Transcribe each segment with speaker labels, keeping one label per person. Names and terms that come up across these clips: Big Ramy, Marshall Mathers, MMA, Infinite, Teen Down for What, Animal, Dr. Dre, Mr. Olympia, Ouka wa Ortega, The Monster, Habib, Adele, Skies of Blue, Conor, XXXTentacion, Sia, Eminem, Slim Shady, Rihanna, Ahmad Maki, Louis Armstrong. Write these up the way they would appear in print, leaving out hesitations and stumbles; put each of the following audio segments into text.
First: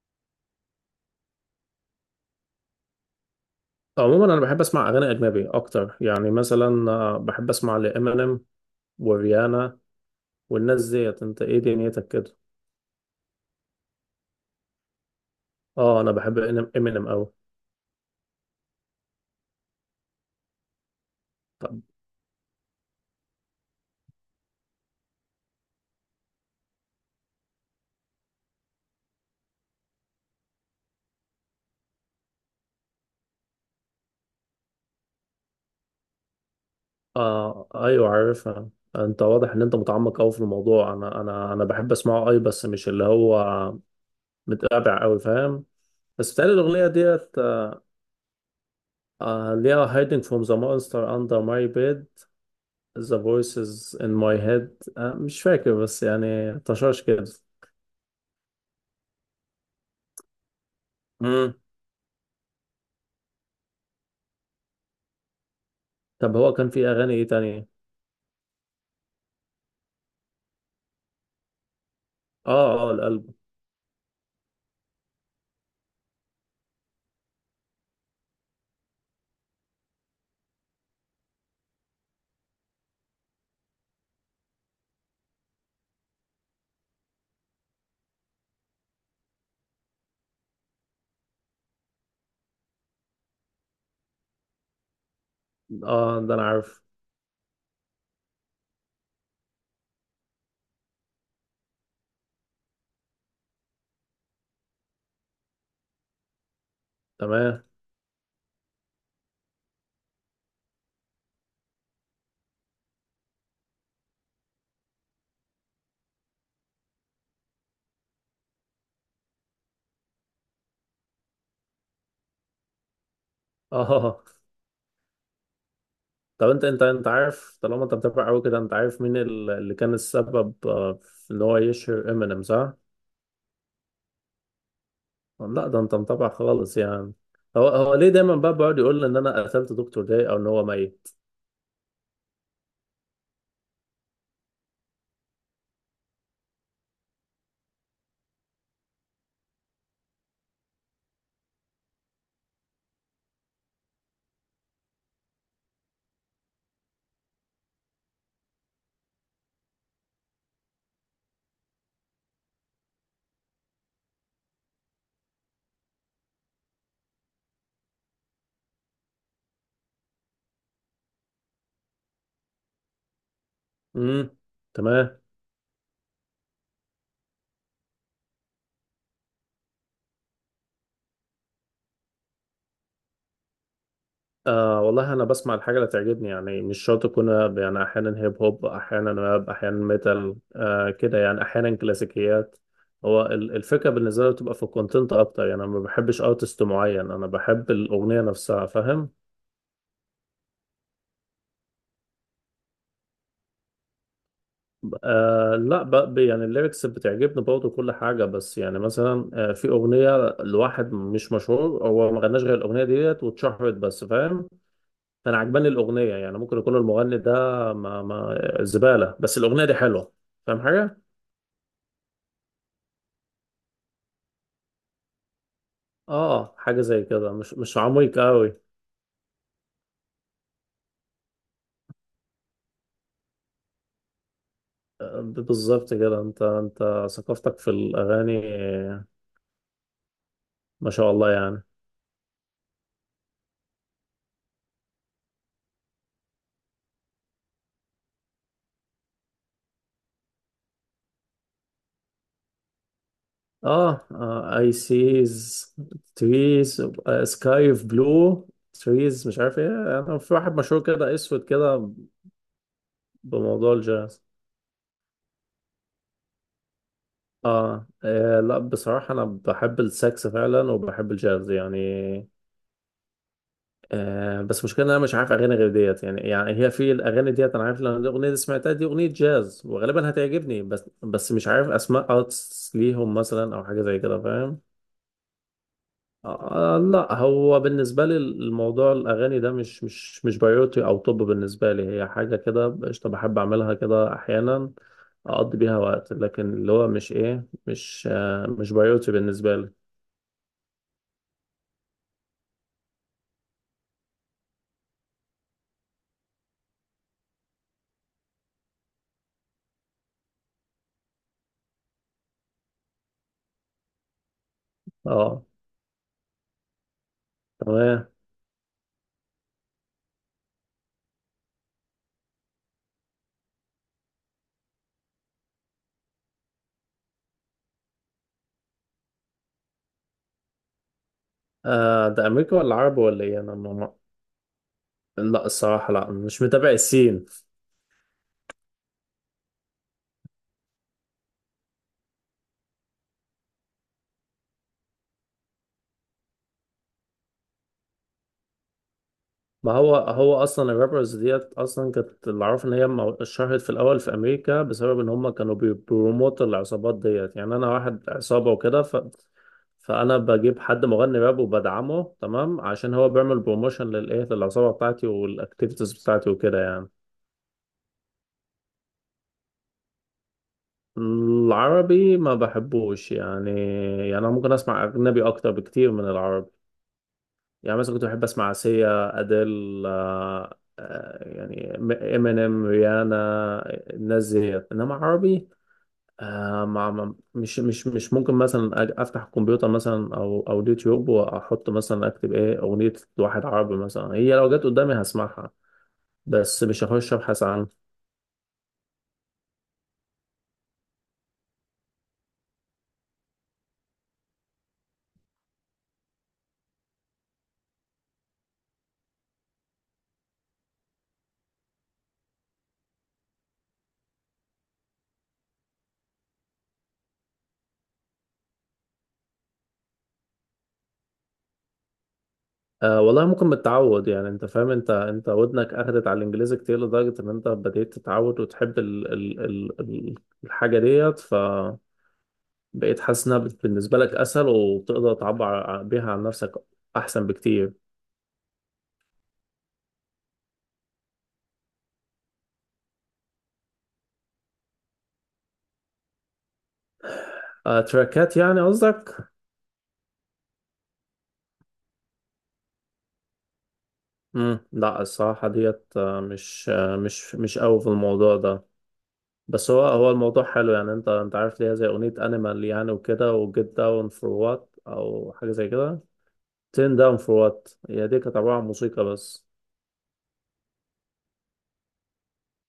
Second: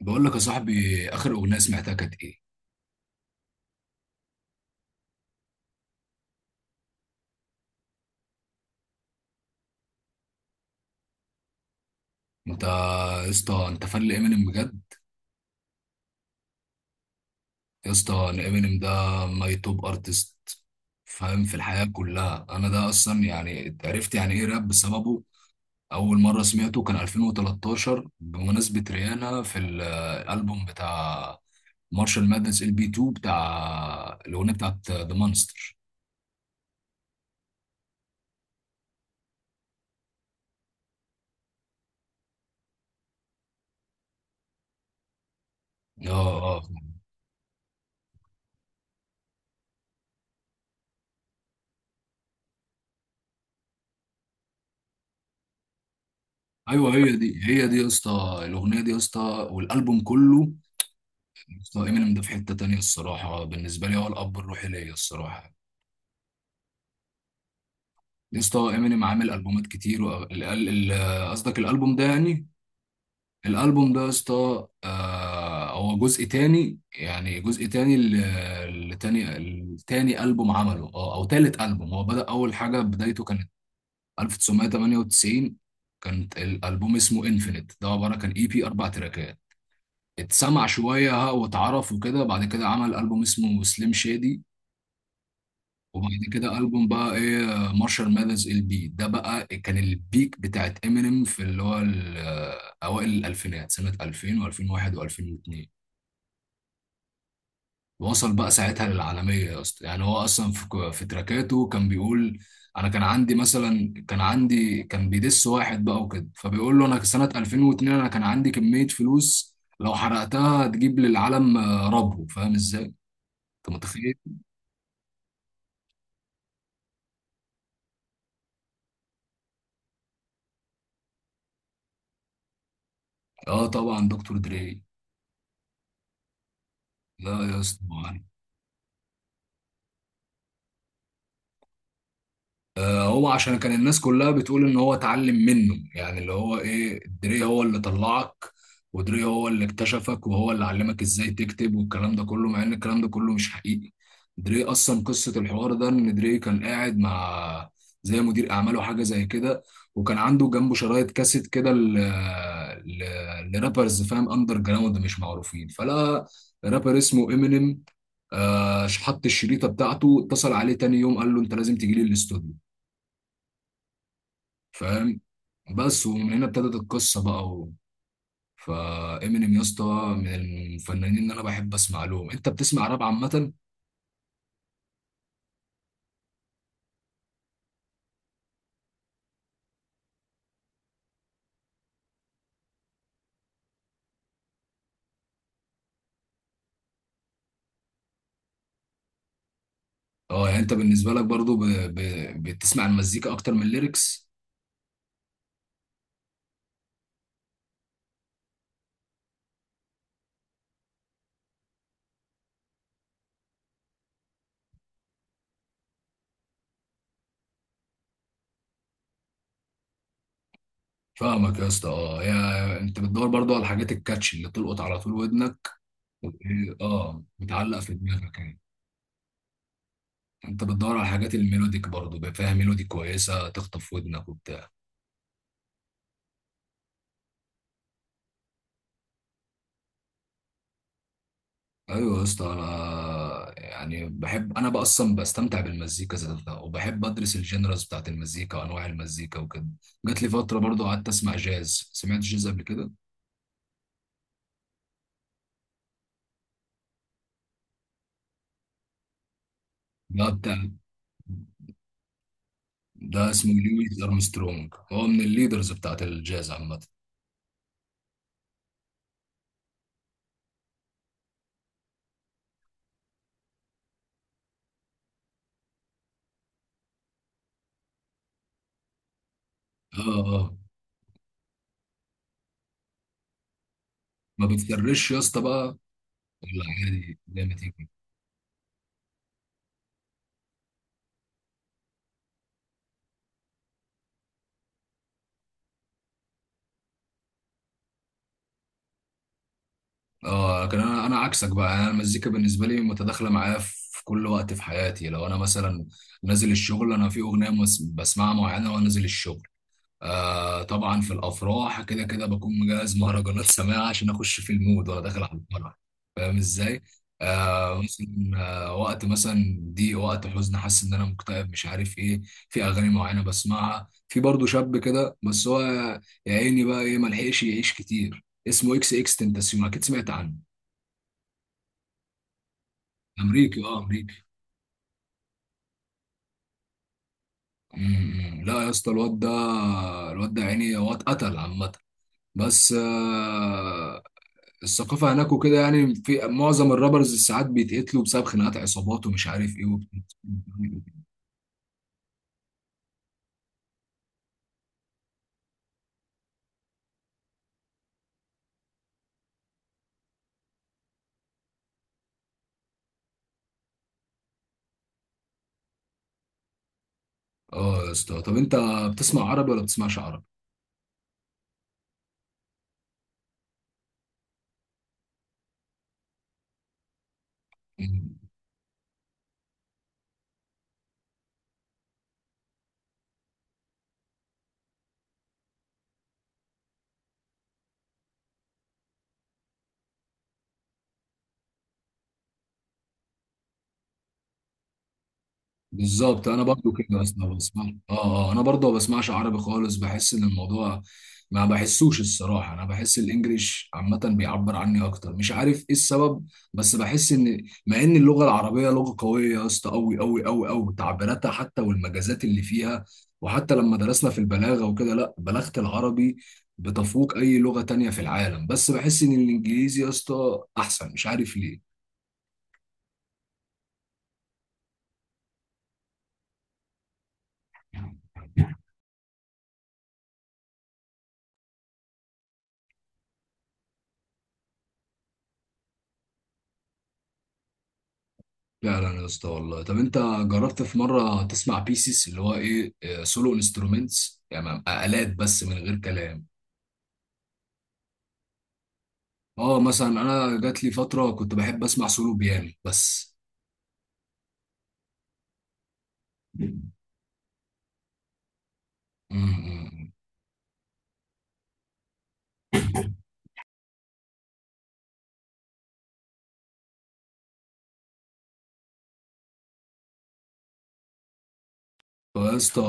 Speaker 1: بقول لك يا صاحبي، اخر اغنيه سمعتها كانت ايه؟
Speaker 2: عموما انا بحب اسمع اغاني اجنبي اكتر، يعني مثلا بحب اسمع لامينيم وريانا والناس ديت. انت ايه دنيتك كده؟
Speaker 1: انت يا اسطى، انت فان لامينيم بجد؟
Speaker 2: اه، انا بحب امينيم قوي.
Speaker 1: يا اسطى، انا امينيم ده ماي توب ارتست، فاهم؟ في
Speaker 2: طب.
Speaker 1: الحياه كلها انا ده اصلا، يعني عرفت يعني ايه راب بسببه. اول مره سمعته كان 2013 بمناسبه ريانا في الالبوم بتاع مارشال مادنس ال بي 2، بتاع الاغنيه بتاعت ذا مانستر.
Speaker 2: آه، ايوه، عارفها. انت واضح ان انت متعمق قوي في الموضوع. انا بحب اسمعه اي، بس مش اللي هو متابع قوي، فاهم؟
Speaker 1: اه
Speaker 2: بس بتهيألي
Speaker 1: اه،
Speaker 2: الاغنيه ديت آه ليها hiding from the monster under my bed, the voices in my head. آه، مش فاكر، بس يعني
Speaker 1: ايوه
Speaker 2: طشاش
Speaker 1: هي
Speaker 2: كده.
Speaker 1: دي هي دي يا اسطى، الاغنيه دي يا اسطى والالبوم كله. اسطى امينيم ده في حتة تانية الصراحة، بالنسبة لي هو الأب الروحي ليا الصراحة.
Speaker 2: طب، هو كان في اغاني ايه تانية؟
Speaker 1: يا اسطى امينيم عامل ألبومات كتير، قصدك الألبوم ده يعني؟
Speaker 2: اه، اه، القلب.
Speaker 1: الألبوم ده يا اسطى هو جزء تاني، يعني جزء تاني لتاني التاني ألبوم عمله، أو تالت ألبوم. هو بدأ أول حاجة، بدايته كانت 1998. كانت الألبوم اسمه انفينيت، ده عبارة كان اي بي أربع تراكات، اتسمع شوية واتعرف وكده. بعد كده عمل ألبوم اسمه سليم شادي، وبعد
Speaker 2: اه، ده انا
Speaker 1: كده
Speaker 2: عارف.
Speaker 1: ألبوم بقى إيه، مارشال ماذرز ال بي. ده بقى كان البيك بتاعت إمينيم، في اللي هو أوائل الألفينات، سنة 2000 و2001 و2002.
Speaker 2: تمام.
Speaker 1: وصل بقى ساعتها للعالمية يا اسطى. يعني هو أصلا في تراكاته كان بيقول، أنا كان عندي مثلا، كان عندي كان بيدس واحد بقى وكده، فبيقول له أنا سنة 2002 أنا كان عندي كمية فلوس لو حرقتها تجيب للعالم ربو، فاهم إزاي؟ أنت متخيل؟
Speaker 2: اه. طب، انت عارف، طالما انت بتتابع قوي كده، انت عارف مين اللي كان السبب في ان هو يشهر امينيم، صح؟
Speaker 1: آه طبعا، دكتور دري.
Speaker 2: لا، ده انت متابع خالص يعني.
Speaker 1: لا يا
Speaker 2: هو ليه
Speaker 1: اسطى،
Speaker 2: دايما بقى بيقعد يقول ان انا قتلت دكتور داي او ان هو ميت؟
Speaker 1: هو عشان كان الناس كلها بتقول ان هو اتعلم منه، يعني اللي هو ايه، دري هو اللي طلعك، ودري هو اللي اكتشفك، وهو اللي علمك ازاي تكتب والكلام ده كله، مع ان الكلام ده كله مش حقيقي. دري اصلا قصة الحوار ده، ان دري كان قاعد مع زي مدير اعماله حاجة زي كده، وكان عنده جنبه شرايط كاسيت كده ل... لرابرز، فاهم، اندر جراوند مش معروفين، فلا رابر اسمه امينيم. آه، حط الشريطة بتاعته، اتصل عليه تاني يوم قال له انت لازم تجي لي الاستوديو،
Speaker 2: امم.
Speaker 1: فاهم؟
Speaker 2: تمام.
Speaker 1: بس ومن هنا ابتدت القصه بقى فامينيم يا اسطى من الفنانين اللي انا بحب اسمع لهم. انت بتسمع راب عامه؟
Speaker 2: آه والله، أنا بسمع الحاجة اللي تعجبني، يعني مش شرط أكون راب. يعني أحيانا هيب هوب، أحيانا راب، أحيانا ميتال كده، يعني أحيانا كلاسيكيات. هو الفكرة بالنسبة لي بتبقى في الكونتنت أكتر، يعني أنا ما بحبش أرتست معين، أنا بحب الأغنية نفسها، فاهم؟
Speaker 1: اه يعني انت بالنسبه لك برضو بتسمع المزيكا اكتر من الليركس؟
Speaker 2: آه لا، يعني الليركس بتعجبني برضه كل حاجة. بس يعني مثلا في أغنية لواحد مش مشهور، هو ما غناش غير الأغنية ديت واتشهرت بس، فاهم؟ انا عجباني الاغنيه، يعني ممكن يكون المغني ده ما زباله بس الاغنيه دي حلوه. فاهم حاجه؟
Speaker 1: فاهمك يا اسطى. اه، يا انت بتدور برضو على الحاجات الكاتش، اللي تلقط على طول ودنك وت-
Speaker 2: اه، حاجه زي
Speaker 1: اه،
Speaker 2: كده، مش
Speaker 1: بتعلق في
Speaker 2: عميق
Speaker 1: دماغك
Speaker 2: قوي.
Speaker 1: يعني. انت بتدور على الحاجات الميلوديك برضو، بقى فيها ميلودي كويسه تخطف ودنك وبتاع.
Speaker 2: بالظبط كده. انت ثقافتك في الاغاني ما شاء الله يعني.
Speaker 1: ايوه يا اسطى، انا يعني بحب، انا بقى اصلا بستمتع بالمزيكا ذاتها، وبحب ادرس الجنرالز بتاعت المزيكا وانواع المزيكا وكده. جات لي فتره برضو قعدت اسمع جاز. سمعت جاز قبل كده؟
Speaker 2: اه، اي سيز تريز سكاي اوف بلو تريز، مش عارف ايه. انا
Speaker 1: ده
Speaker 2: في واحد
Speaker 1: بتاع،
Speaker 2: مشهور كده، اسود كده.
Speaker 1: ده اسمه
Speaker 2: بموضوع
Speaker 1: لويس
Speaker 2: الجاز.
Speaker 1: ارمسترونج، هو من الليدرز بتاعت الجاز عامه.
Speaker 2: آه. اه لا، بصراحة انا بحب السكس فعلا، وبحب الجاز يعني. آه، بس مشكلة إن أنا مش عارف أغاني غير ديت. يعني هي في الأغاني ديت أنا عارف، لأن الأغنية دي سمعتها، دي أغنية جاز
Speaker 1: اه
Speaker 2: وغالبا
Speaker 1: اه.
Speaker 2: هتعجبني، بس مش عارف أسماء أرتس ليهم مثلا أو حاجة زي كده،
Speaker 1: ما
Speaker 2: فاهم؟
Speaker 1: بتفرش يا اسطى بقى، ولا
Speaker 2: آه آه، لا.
Speaker 1: عادي زي ما
Speaker 2: هو
Speaker 1: تيجي؟
Speaker 2: بالنسبة لي الموضوع الأغاني ده مش بايوتي. أو طب بالنسبة لي هي حاجة كده قشطة، بحب أعملها كده أحيانا، أقضي بيها وقت، لكن اللي هو مش إيه مش آه مش بايوتي بالنسبة لي.
Speaker 1: اه، لكن انا عكسك بقى، يعني انا المزيكا بالنسبه لي متداخله معايا في كل وقت في حياتي. لو انا مثلا نازل الشغل، انا في اغنيه بسمعها معينه وانا نازل الشغل. آه طبعا في الافراح كده كده بكون مجهز مهرجانات سماعه عشان اخش في المود وانا داخل على
Speaker 2: أه.
Speaker 1: الفرح، فاهم ازاي؟ آه
Speaker 2: تمام.
Speaker 1: مثلا، آه وقت مثلا دي وقت حزن، حاسس ان انا مكتئب مش عارف ايه، في اغاني معينه بسمعها. في برضه شاب كده، بس هو يا عيني بقى ايه، ملحقش يعيش كتير، اسمه اكس اكس تنتاسيون، اكيد سمعت عنه.
Speaker 2: آه، ده أمريكا ولا عربي ولا إيه أنا؟
Speaker 1: امريكي، اه امريكي.
Speaker 2: لا الصراحة، لا، مش متابع السين.
Speaker 1: أمم. لا يا اسطى الواد ده، الواد ده يعني هو اتقتل عامه. بس آه، الثقافه هناك وكده، يعني في معظم الرابرز ساعات بيتقتلوا بسبب خناقات عصابات ومش عارف ايه
Speaker 2: ما هو هو اصلا الرابرز ديت اصلا كانت، اللي اعرف ان هي اتشهرت في الاول في امريكا، بسبب ان هم كانوا بيبروموت العصابات ديت. يعني انا واحد عصابة وكده فانا بجيب حد مغني راب وبدعمه تمام، عشان هو بيعمل بروموشن للعصابة بتاعتي والاكتيفيتيز بتاعتي وكده يعني.
Speaker 1: اه يا اسطى، طب انت بتسمع عربي ولا بتسمعش عربي؟
Speaker 2: العربي ما بحبوش يعني. يعني انا ممكن اسمع اجنبي اكتر بكتير من العربي. يعني مثلا كنت بحب اسمع سيا، اديل، يعني امينيم، ريانا، الناس ديت. انما عربي، آه، مش ممكن مثلا افتح الكمبيوتر مثلا او اليوتيوب، واحط مثلا اكتب ايه اغنيه واحد عربي مثلا. هي لو جت قدامي هسمعها،
Speaker 1: بالظبط، انا
Speaker 2: بس
Speaker 1: برضو
Speaker 2: مش
Speaker 1: كده
Speaker 2: هخش
Speaker 1: اصلا
Speaker 2: ابحث
Speaker 1: بسمع.
Speaker 2: عنها.
Speaker 1: اه اه، انا برضو ما بسمعش عربي خالص، بحس ان الموضوع ما بحسوش الصراحه. انا بحس الانجليش عامه بيعبر عني اكتر، مش عارف ايه السبب. بس بحس ان، مع ان اللغه العربيه لغه قويه يا اسطى، قوي قوي قوي قوي، تعبيراتها حتى والمجازات اللي فيها، وحتى لما درسنا في البلاغه وكده، لا بلاغه العربي بتفوق اي لغه تانية في العالم، بس بحس ان الانجليزي يا اسطى احسن، مش عارف
Speaker 2: آه والله، ممكن متعود، يعني انت فاهم، انت ودنك اخدت على الانجليزي كتير لدرجه ان انت بديت تتعود
Speaker 1: ليه.
Speaker 2: وتحب الحاجه ديت، ف بقيت حاسس انها بالنسبه لك اسهل، وبتقدر تعبر بيها عن نفسك احسن بكتير.
Speaker 1: فعلا يا اسطى، والله. طب انت جربت في مره تسمع بيسز، اللي هو ايه، سولو انسترومنتس، يعني آلات بس من غير كلام؟
Speaker 2: آه، تراكات يعني قصدك؟
Speaker 1: اه مثلا انا جات لي فتره كنت بحب اسمع سولو بيانو بس.
Speaker 2: امم، لا الصراحه ديت مش مش قوي في الموضوع ده. بس هو
Speaker 1: امم.
Speaker 2: هو الموضوع حلو يعني، انت عارف ليها زي اغنيه انيمال يعني وكده، وجيت داون فور وات او حاجه زي كده. تين داون فور وات هي دي كانت عباره عن موسيقى بس.
Speaker 1: هو يا اسطى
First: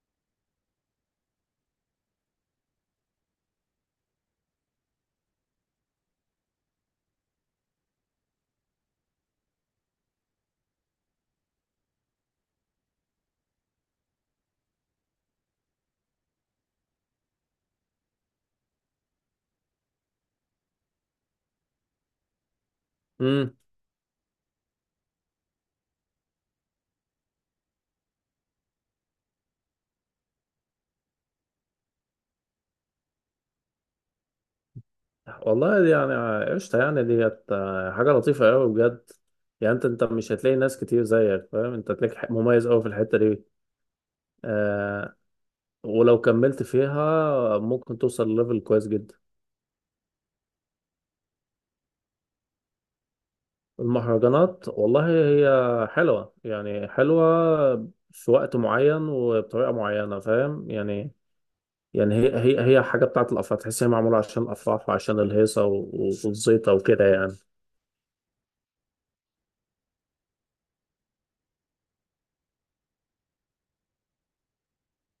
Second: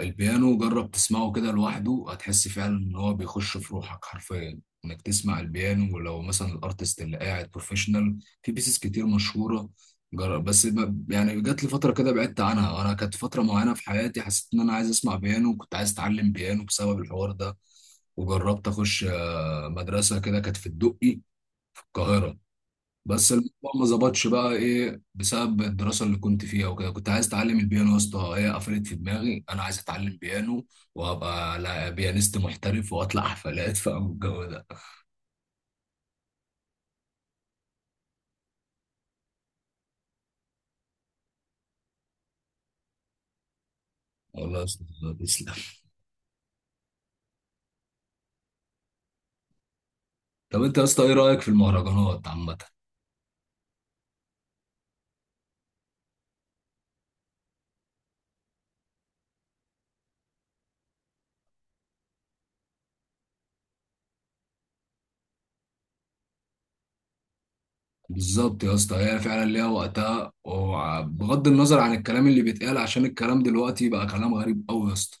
Speaker 1: البيانو، جرب تسمعه كده لوحده، هتحس فعلا ان هو بيخش في روحك حرفيا، انك تسمع البيانو، ولو مثلا الارتست اللي قاعد بروفيشنال في بيسز كتير مشهوره. جرب بس، يعني جات لي فتره كده بعدت عنها، وانا كانت فتره معينه في حياتي حسيت ان انا عايز اسمع بيانو، كنت عايز اتعلم بيانو بسبب الحوار ده. وجربت اخش مدرسه كده كانت في الدقي في القاهره، بس الموضوع
Speaker 2: امم.
Speaker 1: ما ظبطش بقى ايه بسبب الدراسه اللي كنت فيها وكده. كنت عايز اتعلم البيانو يا اسطى، هي قفلت في دماغي انا عايز اتعلم بيانو وابقى بيانيست محترف واطلع حفلات فاهم الجو ده.
Speaker 2: والله دي يعني قشطه يعني ديت، حاجه لطيفه قوي بجد. يعني انت مش هتلاقي ناس كتير زيك، فاهم؟ انت هتلاقيك مميز قوي في الحته دي.
Speaker 1: والله يا اسطى،
Speaker 2: آه.
Speaker 1: تسلم.
Speaker 2: ولو كملت فيها ممكن توصل لليفل كويس جدا.
Speaker 1: طب انت يا اسطى ايه رايك في المهرجانات عامه؟
Speaker 2: المهرجانات والله هي حلوة، يعني حلوة في وقت معين وبطريقة معينة، فاهم يعني؟ يعني هي حاجة بتاعت الأفراح، تحس هي معمولة عشان الأفراح وعشان الهيصة والزيطة وكده يعني.
Speaker 1: بالظبط يا اسطى، هي فعلا ليها وقتها، وبغض النظر عن الكلام اللي بيتقال، عشان الكلام دلوقتي بقى كلام غريب قوي يا اسطى.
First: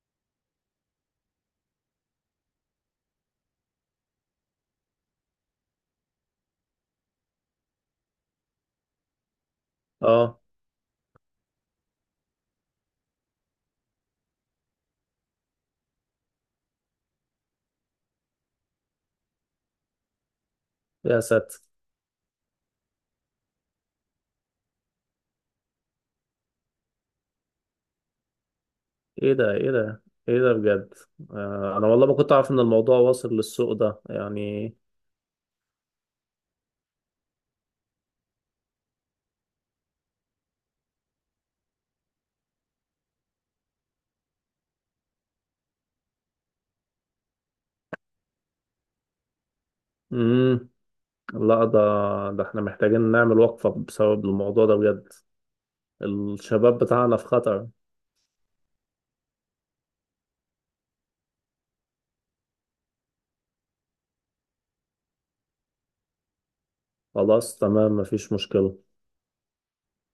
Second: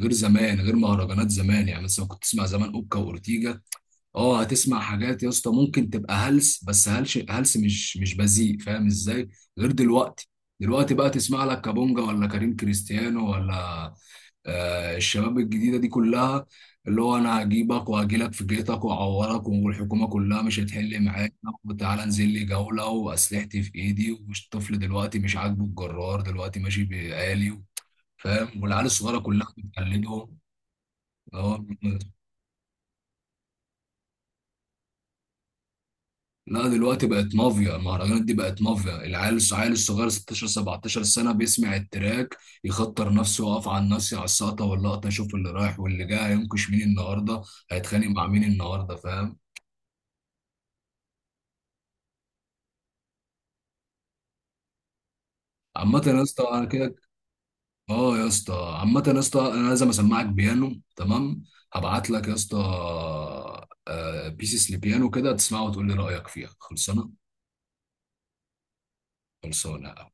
Speaker 1: غير زمان، غير مهرجانات زمان، يعني مثلا كنت تسمع زمان اوكا واورتيجا، اه هتسمع حاجات يا اسطى ممكن تبقى هلس، بس هلس هلس مش بذيء، فاهم ازاي؟ غير دلوقتي.
Speaker 2: اه.
Speaker 1: دلوقتي بقى تسمع لك كابونجا ولا كريم كريستيانو، ولا آه الشباب الجديده دي كلها، اللي هو انا هجيبك وهجيلك في بيتك واعورك والحكومه كلها مش هتحل
Speaker 2: يا
Speaker 1: معاك،
Speaker 2: ساتر.
Speaker 1: وتعالى انزل لي جوله واسلحتي في ايدي، والطفل دلوقتي مش عاجبه الجرار دلوقتي ماشي بآلي، فاهم؟ والعيال الصغيره
Speaker 2: ايه
Speaker 1: كلها
Speaker 2: ده؟ ايه ده؟
Speaker 1: بتقلدهم.
Speaker 2: ايه ده بجد؟
Speaker 1: اه.
Speaker 2: آه، انا والله ما كنت اعرف ان الموضوع واصل للسوق ده يعني.
Speaker 1: لا دلوقتي بقت مافيا المهرجانات، دي بقت مافيا. العيال الصغير الصغير 16 17 سنة بيسمع التراك، يخطر نفسه ويقف على الناس على السقطة واللقطة يشوف اللي رايح واللي جاي، هينكش مين النهاردة، هيتخانق مع مين النهاردة، فاهم؟
Speaker 2: امم. لا، ده احنا محتاجين نعمل وقفة بسبب الموضوع ده بجد.
Speaker 1: عامة يا اسطى انا
Speaker 2: الشباب
Speaker 1: كده.
Speaker 2: بتاعنا في خطر.
Speaker 1: اه يا اسطى. عامة يا اسطى انا لازم اسمعك بيانو، تمام؟ هبعت لك يا اسطى بيسيس لبيانو كده، تسمعه وتقول لي رأيك فيها. خلصانة؟
Speaker 2: خلاص، تمام، مفيش مشكلة.
Speaker 1: خلصانة.